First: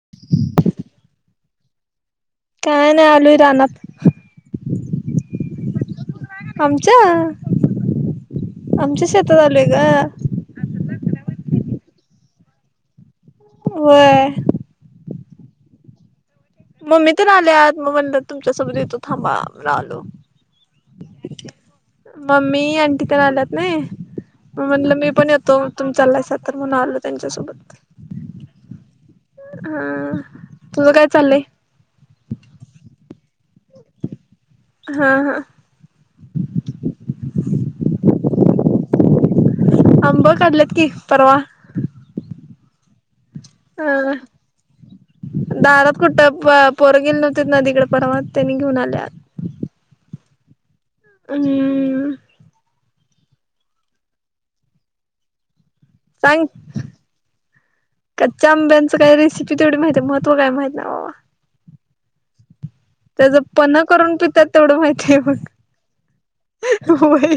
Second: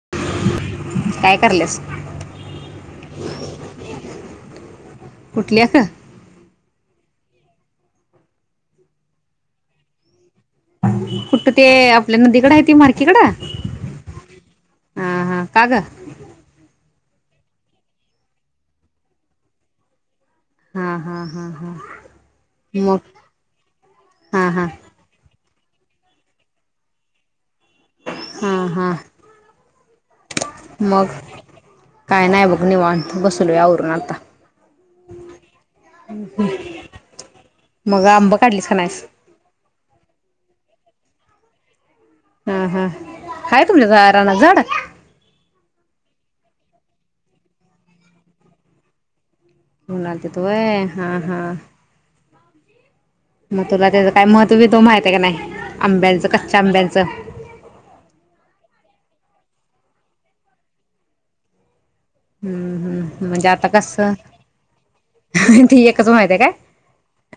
[inaudible] काय कराल्यास? काय नाय आलोय रानात. कुठल्या [unintelligible] आमच्या, आमच्या शेतात आलोय ग. कुठ ते, आपल्या नदीकड हाय ते मार् व्हय हा हा काग? ममी तर आल्यात, मग् तुमच्यासोबत येथो थांबा [unintelligible] आलो. हा हा हा हा मम्मी, मग अंटी पण आल्यात नाही हा हा म्हणलं, मी पण य तो तुम्हीं चालायसां तर म्हणून आलो त्यांच्यासोबत. हा हा हा. तुझं मग काय चाललंय? काय नाही बघ निवा वांत बस लोय आवरून आता. हा हा [inaudible] मग आंब काढलीस का नाहीस. आंब काढलेत की, परवा. हा, हा. हाय तुमच्या जा हा रानात झाड? दारात कुठं प पोरं गेले नव्हती नदीकडे परवा, त्यांनी घेऊन आल्यात. म्हणालतीत वय. हा, हा. हम्म मग तुला त्याज काय महत्व बित्व माहितय का नाही. आंब्यांचं सांग कच्च्या आंब्यांचं. च काय रेसिपी तेवढी माहितीे, महत्व काय माहित नाहीं बावा. हम्म हम्म म्हणजे आता पन्ह कस करून पितात तेवढं माहितीय मग हह ते एकच माहिती काय होय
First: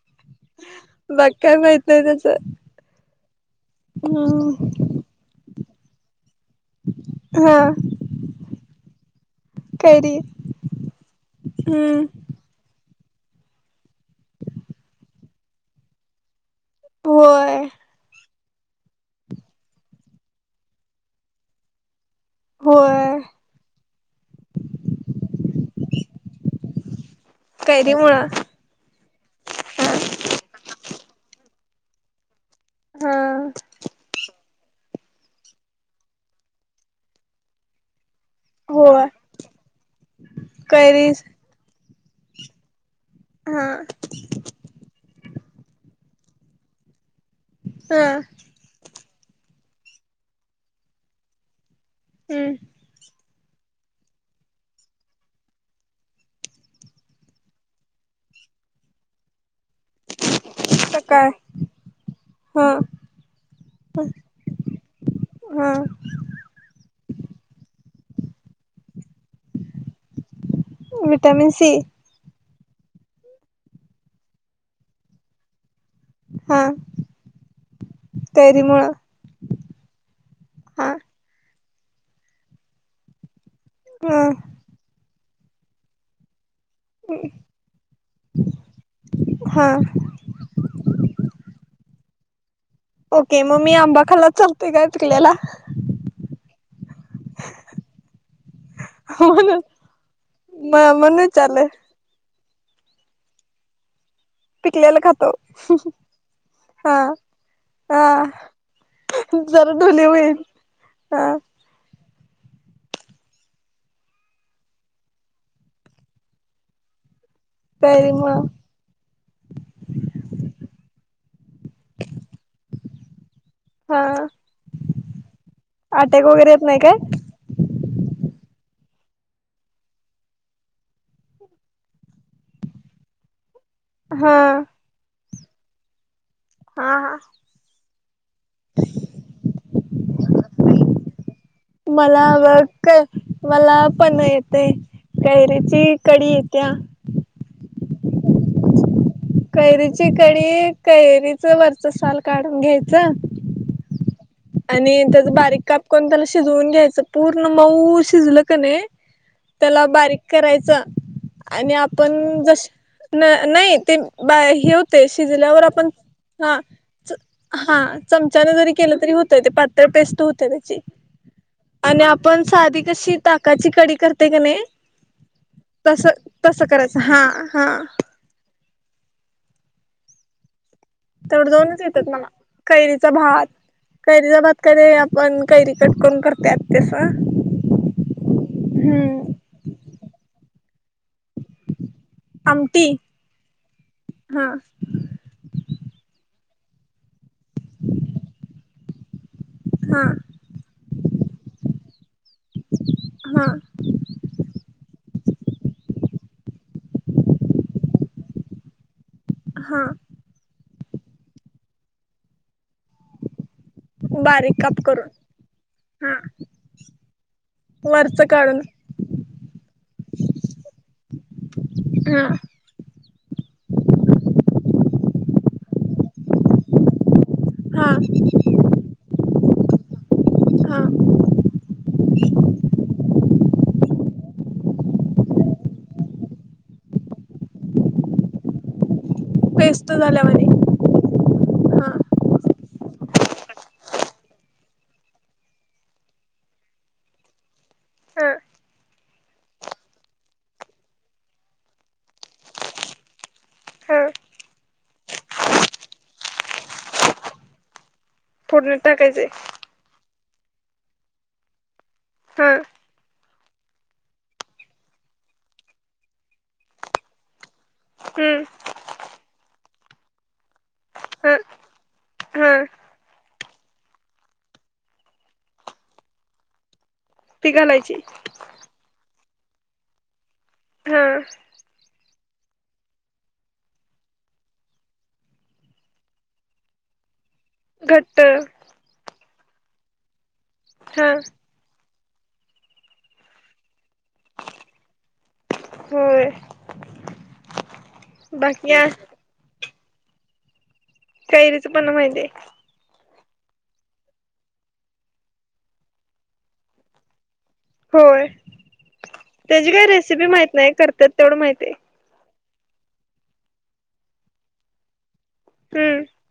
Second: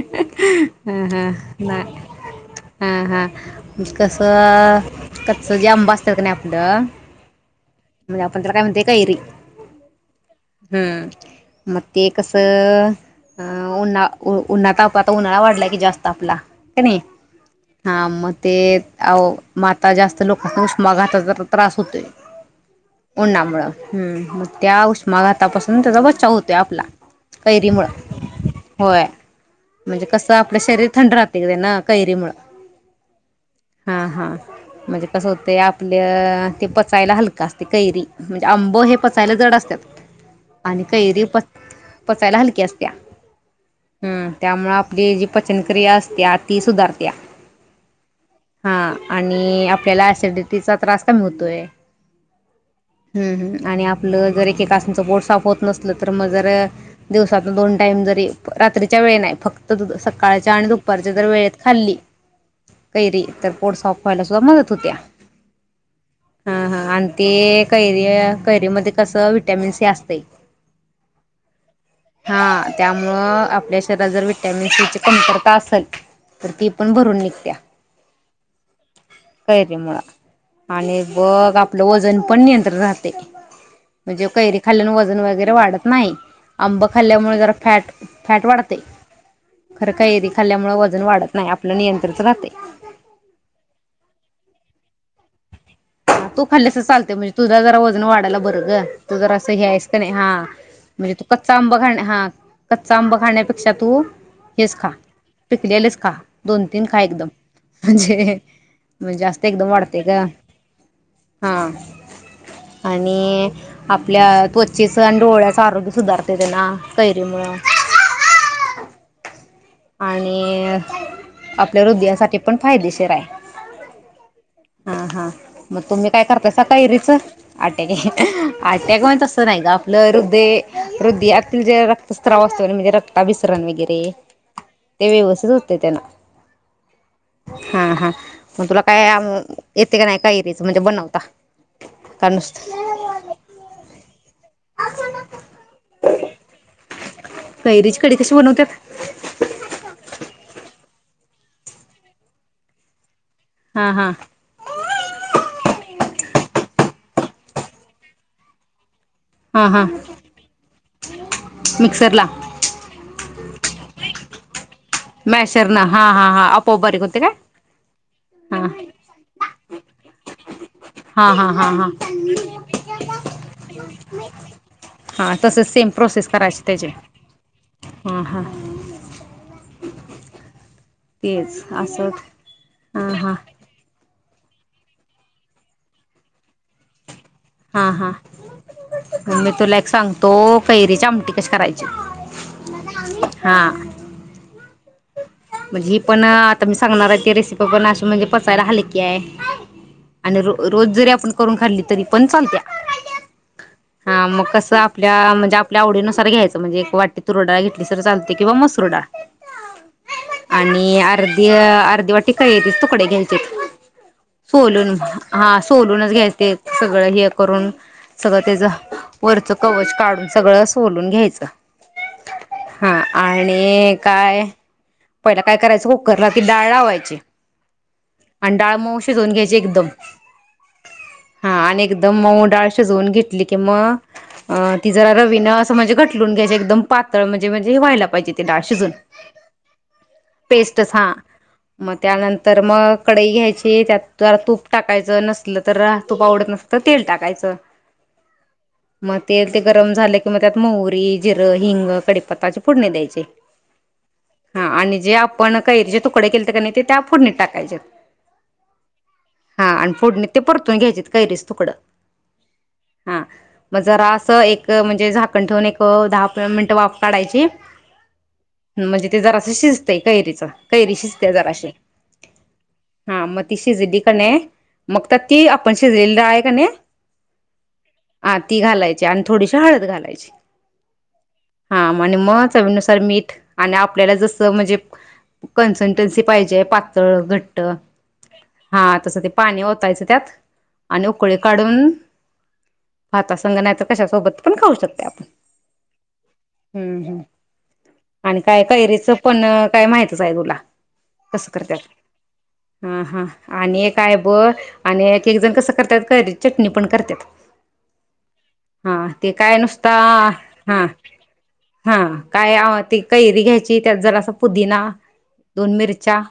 ह, ह, बाकी काय माहित नाही त्याच ह, ह, कस. हम्म सगळी आंब असत्यात कणी आप आपल हा म्हणजे आपण त्याला काय म्हणतोय. कैरी कैरी हम् मग हम्म ते कस अं उन्हा उन्हात तापला उन्हाळा वाढलाय की जास्त आपला का नई होय हा मग. ते आओ माता जास्त लोक उष्माघाताचा जात त्रास होतोय. होय उन्हामुळ हम् मग त्या उष्माघातापासून त्याचा बचाव होतोय आपला कैरी मूळ होय म्हणजे कस आपलं शरीर थंड राहते. [unintelligible] काैरी मुळ. हा. म्हणजे कसं होतं आपलं ते पचायला हलक असते कैरी. आंब हे होय पचायला जड असत्यात आणि कैरीस कैरी पच पचायला हलक्या असतिया हा हम् त्यामुळ आपली जी पचनक्रिया असत्या ती सुधारत्या हा हा आणि आपल्याला ऍसिडिटी चा त्रास कमी होतोय. हम्म हम् हम्म आणि आपलं जर ऐक एकाच पोट साफ होत नसलं तर मग जर दिवसातून दोन टाइम जरी रात्रीच्या वेळे नाही फक्त सकाळच्या आणि दुपारच्या जर सकाळ वेळेत खाल्ली हा कैरी तर पोटसाफ व्हायला सुद्धा मदत होत्या हा हा हा आणि ते कैरी या कैरी मध्ये कस विटमन सी असतय विटॅमिन सी हा त्यामुळं आपल्या शरीरात जर विटॅमिन सीची कमतरता असल तर हा ती पण भरून निघत्या कैरी मुळ कैरीे मुळ हा आणि बघ आप वजन पण नियं त राहते ह म्हणजे कैरी खाल वजन वगैरे, वाढत नाही. आंब खाल्ल्यामुळे जरा फॅट फॅट वाढते हा खरं कैरी खाल्ल्यामुळे वजन वाढत नाही आपलं नियंत्र [unintelligible] ओके, मग मी आंबाखाला चालतोय काय पिकलेला? हा तू खाल्लसं चालते म्हणजे तुझा जरा वजन वाढायला बरं ग, तू जर असं म्हणून हे आहेस का नाही? हा म म्हणजे म्हणून तू कच्चा विचारलं आंब खा हा. कच्चा आंब खाण्यापेक्षा तू हेच खा, पिकलेला खातो पिकलेललच खा, दोन तीन हा खा एकदम हा म्हणजे म्हण जास्त एकदम जरा ढोली वाढतय गं. होईल हा. आणि आपल्या त्वचेच आणि डोळ्याच आरोग्य सुधारतय तेन कै री मूळ तरी मग [unintelligible] आणि आपल्या हृदयासाठी पण फायदेशीर आय. हा. हा हा मग तुम्ही अटॅक काय वगैरे करतासा येत नाही कैरीच काय [unintelligible] टॅक अटॅक म्हण तसं नाही गं आपलं हृदय हृदयातील जे रक्तस्त्राव असतो [unintelligible] म्हणजे रक्ताभिस् त्रण वगैरे हा ते व्यवस् [unintelligible] तेन हा हा. मग तुला काय [unintelligible] येतय कनाय कैरीच म [unintelligible] बनवता मला का बग नुसतं कै मला पण येतय कैरीची कडी येत्या. कैरीच कैरीची कडी कैरी च वरच साल काढून घ्यायचं. हा हा आणि त्येज बारीक काप कोण त्याला शिजवून घ्यायचं. पूर्ण मऊ शिजलं कणी हा हा त्याला बारीक करायचं आणि मिक्सरला आपण जश न नई ते बा हे होतय शिजल्यावर, मॅशरन आपण हा हा आपोआप बारीक च होते काय? हा चमच्यान हा जरी केलं तरी होतंय ते पातळ पेस्ट हुत्या त्याची हा हा हा हा आणि आपण साधी कशी ताकाची कडी करतय कणी, हा तसंच सेम तस प्रोसेस करायची तस त्याची करायचं हा हा तेवढं तेच दोनच येत्यात असं मला, हा कैरीचा हा भात कैरीचा भात कणी आपण कैरी कट करून करत्यात तसं हा हा ह मी तुला एक सांगतो. कैरीची आमटी कशी करायची? आमटी हा हा म्हणजी ही पण आता मी सांगणाराय, ती रेसिपी पण अशी म्हणजे पचायला हलकी आय. काय हा आणि रो रोज जरी आपण करून खाल्ली तरी पण चालत्या, हा [unintelligible] हा मग कसं आपल्या म्हणजे आपल्या आवडीनुसार घ्यायचं म्हणजे एक वाटी तुर डाळ घेतलीस तर चालते किंवा मसूर डाळ हां आणि अर्धी अर्धी वाटी कैरी चे तुकडे घ्यायची बारीक काप सोलून करून हा सोलूनच हा घ्यायचे सगळं हे करून वरच सगळ त काढून त्याझ वरचं कवच काढून सगळं सोलून घ्यायचं हा हा आणि काय पहिला काय करायचं कुकरला ती डाळ लावायची हा आणि डाळ मऊ शिजवून घ्यायच जे एकदम हां हा आणि एकदम मऊ डाळ शिजवून घेतली की मग अ हां ती जरा रवीन असं म्हणजे घटलून घ्यायची एकदम पातळ म्हणजे म्हणजे हे व्हायला पाहिजे ते डाळ शिजून बैस पेस्टच हां हा. मग त्यानं तर मग कडई घ्यायची त्यात जरा तूप टाकायचं नसल तर मग तूप आवडत नसलं तर तेल टाकायच हा मग तेल ते गरम झालं कि मग त्यात मोहरी जिरं हिंग कढीपत्त्याची फोडणी दयायची हा हां आणि जे आपण कैरी चे तुकडे केलते कणी ते त्या फोडणीत टाकायचे फोडणीत टाकायचंय हा आणि फोडणी ते परतून घ्यायचेत कैरीची तुकडं हां हा मग जरा अस एक म्हणजे झाकण ठेवून एक दहा मिनट वाफ काढायची हम्म म्हणजे ती जराशी शिकतय कैरीच कैरी शिजतेय हा जराशी हा हा मग ती शिजली की नाय मग ती आपण शिजलेली डाळे की नाई ते ती घालायची हा ती घालायची आण थोडीशी हळद घालायची हा ह म चवीनुसार मीठ आणि आप आपल्याला जस म्हणजे कन्सटन्सी पाहिजे पातळ घट्ट घट्ट हा तस ते पाणी ओतायचं त्यात आणि हा उकळी काढून भातासंग नाही त कशा सोबत पण खाऊ शकते आपण होय हम् हम्म आणि काय बाकी आ काैरीचं पण काय माहितच आहे तुला कसं काैरीच करतात पण माहितीये हा हा आणि एक आय ब आणि एक एक जण कसं करत्यात करी चटणी पण करत्यात होय त्याची काय नुसता रेसिपी माहित नाही हा करत्यात तेवढं माहते हा काय आव ती कैरी घ्यायची त्यात जरासा पुदीना दोन मिरच्या हम्म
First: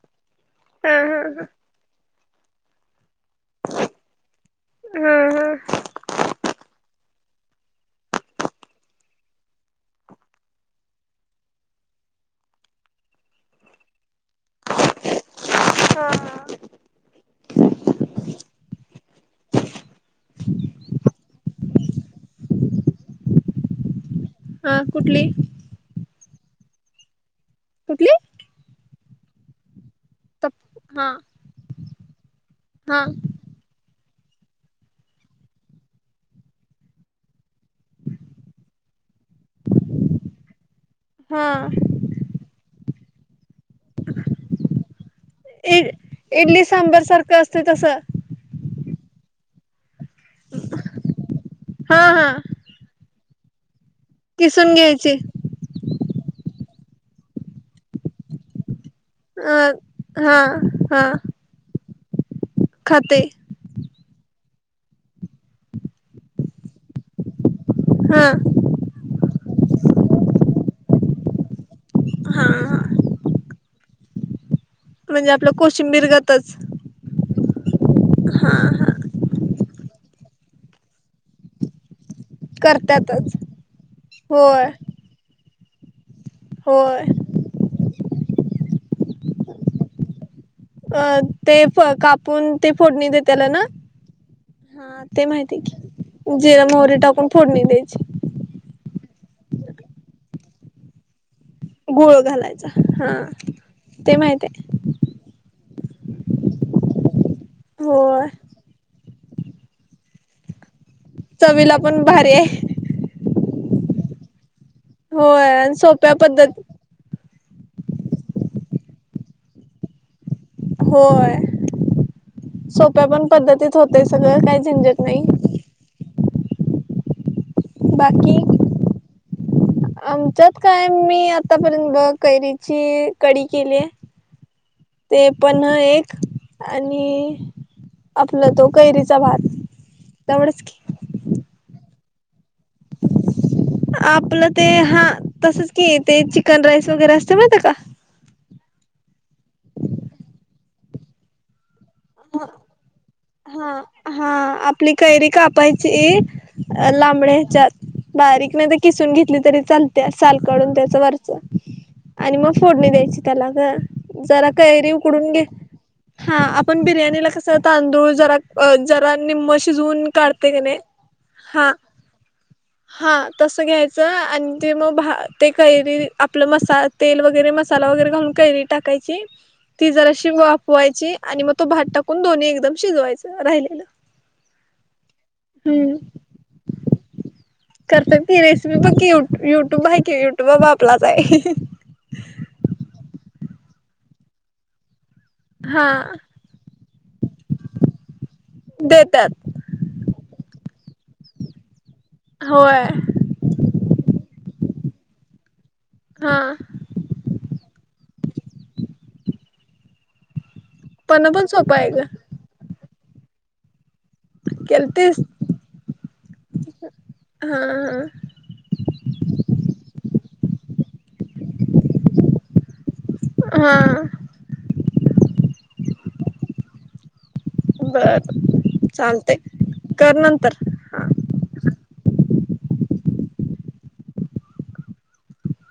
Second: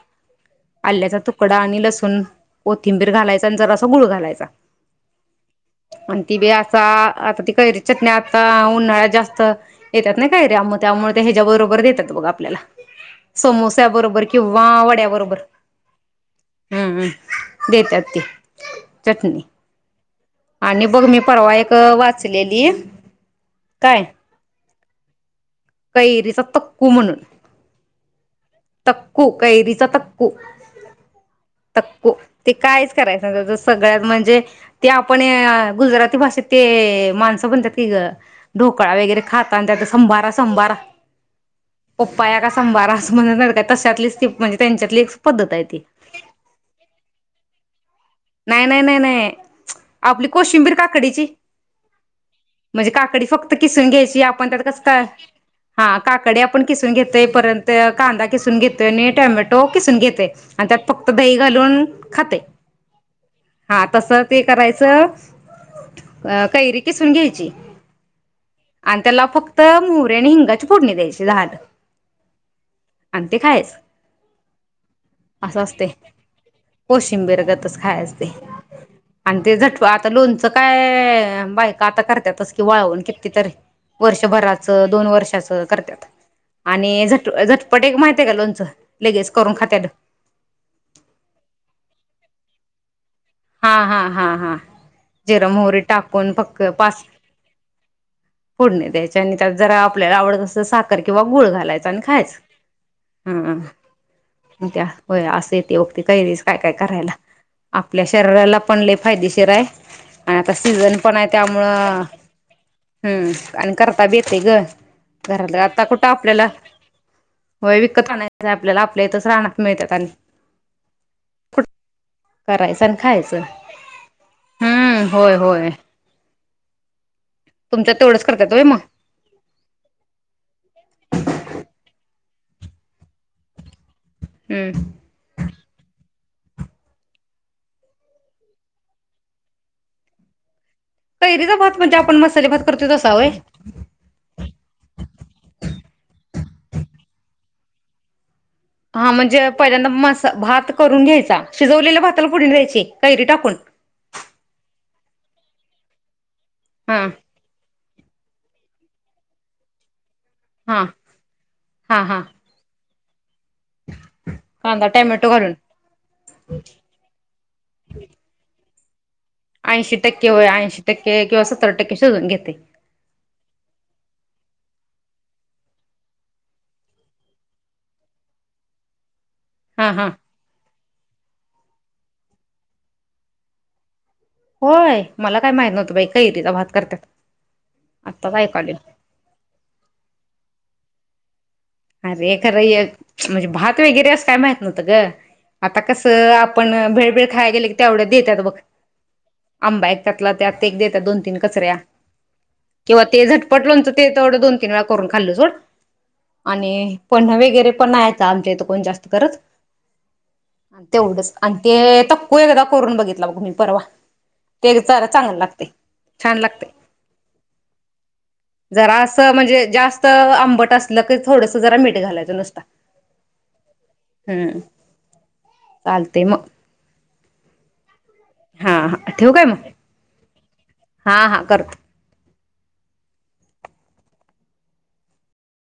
हा आल्याचा हा तुकडा आणि लसूण कोथिंबीर घालायचा ज असा गुळ घालायचा हा हा आणि ते बी असा आता ती कैरीची चटण्या आता उन्हाळ्यात जास्त येतात ना कैऱ्या त्यामुळे ते ह्याच्या् बरोबर देतात बग आपल्याला समोस्याबरोबर किंवा वड्या बरोबर हा हम्म हम्म देतात ते चटनी आणि बघ मी परवा एक वाच ले लि काय ह कुठली? कैरीचा [unintelligible] कुठली? तकू कैरीचा तक कू तप हा तकू ते कायच हा करायचं [unintelligible] सगळ्यात ते आपण गुजराती भाषेत ते माणसं म्हणतात. ती ग ढोकळा वगैरे खाताना त्यात संभारा संभारा हा पप्पा या का संभारा. [unintelligible] तशातलीच ती म्हणजे त्यांच्यातलीच पद्धत हाय इ ती इडली सांबर सारखं असते तसं नाय नाय. हम्म. आपली कोशिंबीर काकडीची हा हा म्हणजे काकडी फक्त किसून घ्यायची. ची आपण तर किसून कसं काय घ्यायची हा काकडे आपण किसून घेतोय परत कांदा. किसून घेतोय. आणि अ टमॅटो किसून घेतोय हा आणि त्यात हा फक्त दही घालून खातय. खाते हा तस. ते करायचं अ कैरी किसून घ्यायची. हा आणि त्याला फक्त मोहरी आणि हिंगाची फोडणी द्यायची झालं. हा हा. आणि ते खायाच. म्हणजे आपलं अस असतयं कोशिंबीरगतच कोशिंबिरगतच खायाच ते आणि ते झट आता लोणचं काय बायका आता कर करत्यातचं कि वाळून किती करतातच तरी वर्षभराच होय दोन वर्षाच करत्यात. होय आणि झट झट माहितीहाय का लोणचं लगेच करून खात्यात. अ ते फ कापून ते फोडणी देत. त्याला ना. हा हा हा हा ते जिर माहिती आहे मोहरी टाकून की फक् जीर मोहरी पाच टाकून फोडणी द्यायची. त्यानी त्यात जरा आपल्याला आवडत अस तर साखर किंवा गुळ घालायचे. गुळ घालायचा. हा, ते माहित आहे. ते बघती कैरीस काय काय करायला. आपल्या होय शरीराला पण लेप फायदेशीर आहे आणि आता सीझन पण आहे, चवीला त्यामुळं पण भारी आहे हम्म आणि करता बी येतयं गं. होय, सोप्या पद्धत व्हय विकत आणायच नाय आपल्याला, आपल्या इथंच रानात मिळतात आणि होय कुठ करायचं आणि सोप्या पण खायचं पद्धतीत होतंय सगळं, काही झंजट हम्म नाही. होय होय तुमच्या तेवढंच बाकी करतात होय मग आमच्यात काय मी आतापर्यंत बघ कैरीची कडी केलीये. हम्म. पन्हं एक आणि आपला तो कैरीचा भात, तेवढंच की. कैरीचा भात म्हणजे आपण मसाले भात करतोय तसा होय आपलं ते हा तसंच की ते चिक कन राईस वगैरे असतंय माहिती आहे का? हा म्हणजे पहिल्यांदा मसा भात करून घ्यायचा. शिजवलेल्या भाताला फोडणी द्यायची, कैरी टाकून? हा हा आपली कैरी कापायची अ हा लांबड्या हेच्यात बारीक नाहीत किसुन घेतली तरी चाल त्या. साल काढून हा त्याच वरचं हा हा आणि मग फोडणी द्यायची. त्याला ग जरा कांदा कैरी टॅमॅटो उकडून घे घालून हा अप बिर्याणीला कसा तांदूळ जरा अ जर र निम्म ऐंशी शिजवून टक्के होय काढते का नाही, ऐंशी टक्के किंवा हा सत्तर टक्के शिजवून घेते हा तसं घ्यायचं आणि ते मग भा ते कैरी आपलं मसा तेल वगैरे, मसाला वगैरे घालून कैरी टाकायची हा ती हा जराशी वाफवायची आणि मग तो भात टाकून दोन्ही एकदम शिजवायचं राहिलेलं. होय मला काय माहित नव्हतं हम्म. बाई कैरीचा भात करत्यात करतात आत्ताच ती ऐकालोय रेसिपी बघ की यु युट्युब आहे कि युट्यूबा बाप. तुलाच हाय. अरे खरं हे म्हणजे भात त वगैरे असं काय माहित नव्हतं गं. आता हा कसं आपण भेळबीळ खायला गेलकी तेवढ देत्यात बघ. देतात आंबा एक त्यातला त्यात एक देतात दोन तीन कचऱ्या होय किंवा ते झटपट लोणचं ते तेवढ दोन तीन वेळा करून खाल्ल सोड हा आणि पन्हं वगैरे पण आहेत. आमच्या हीत कोण जास्त करत. पण तेवढंच पण आणि सोपं आहे ते ग तक्कू एकदा करून बघितलं. [unintelligible] मी परवा ते [unintelligible] केलतीस चांगल लागतय छान लागतय हा जरास म्हणजे जास्त आ पट असलंकीच थोडस जरा मीठ घालायचं नुसता हा हा ह चालतय म बर हा ठेवू चालतय काय मग? कर नंतर हा हा करतो.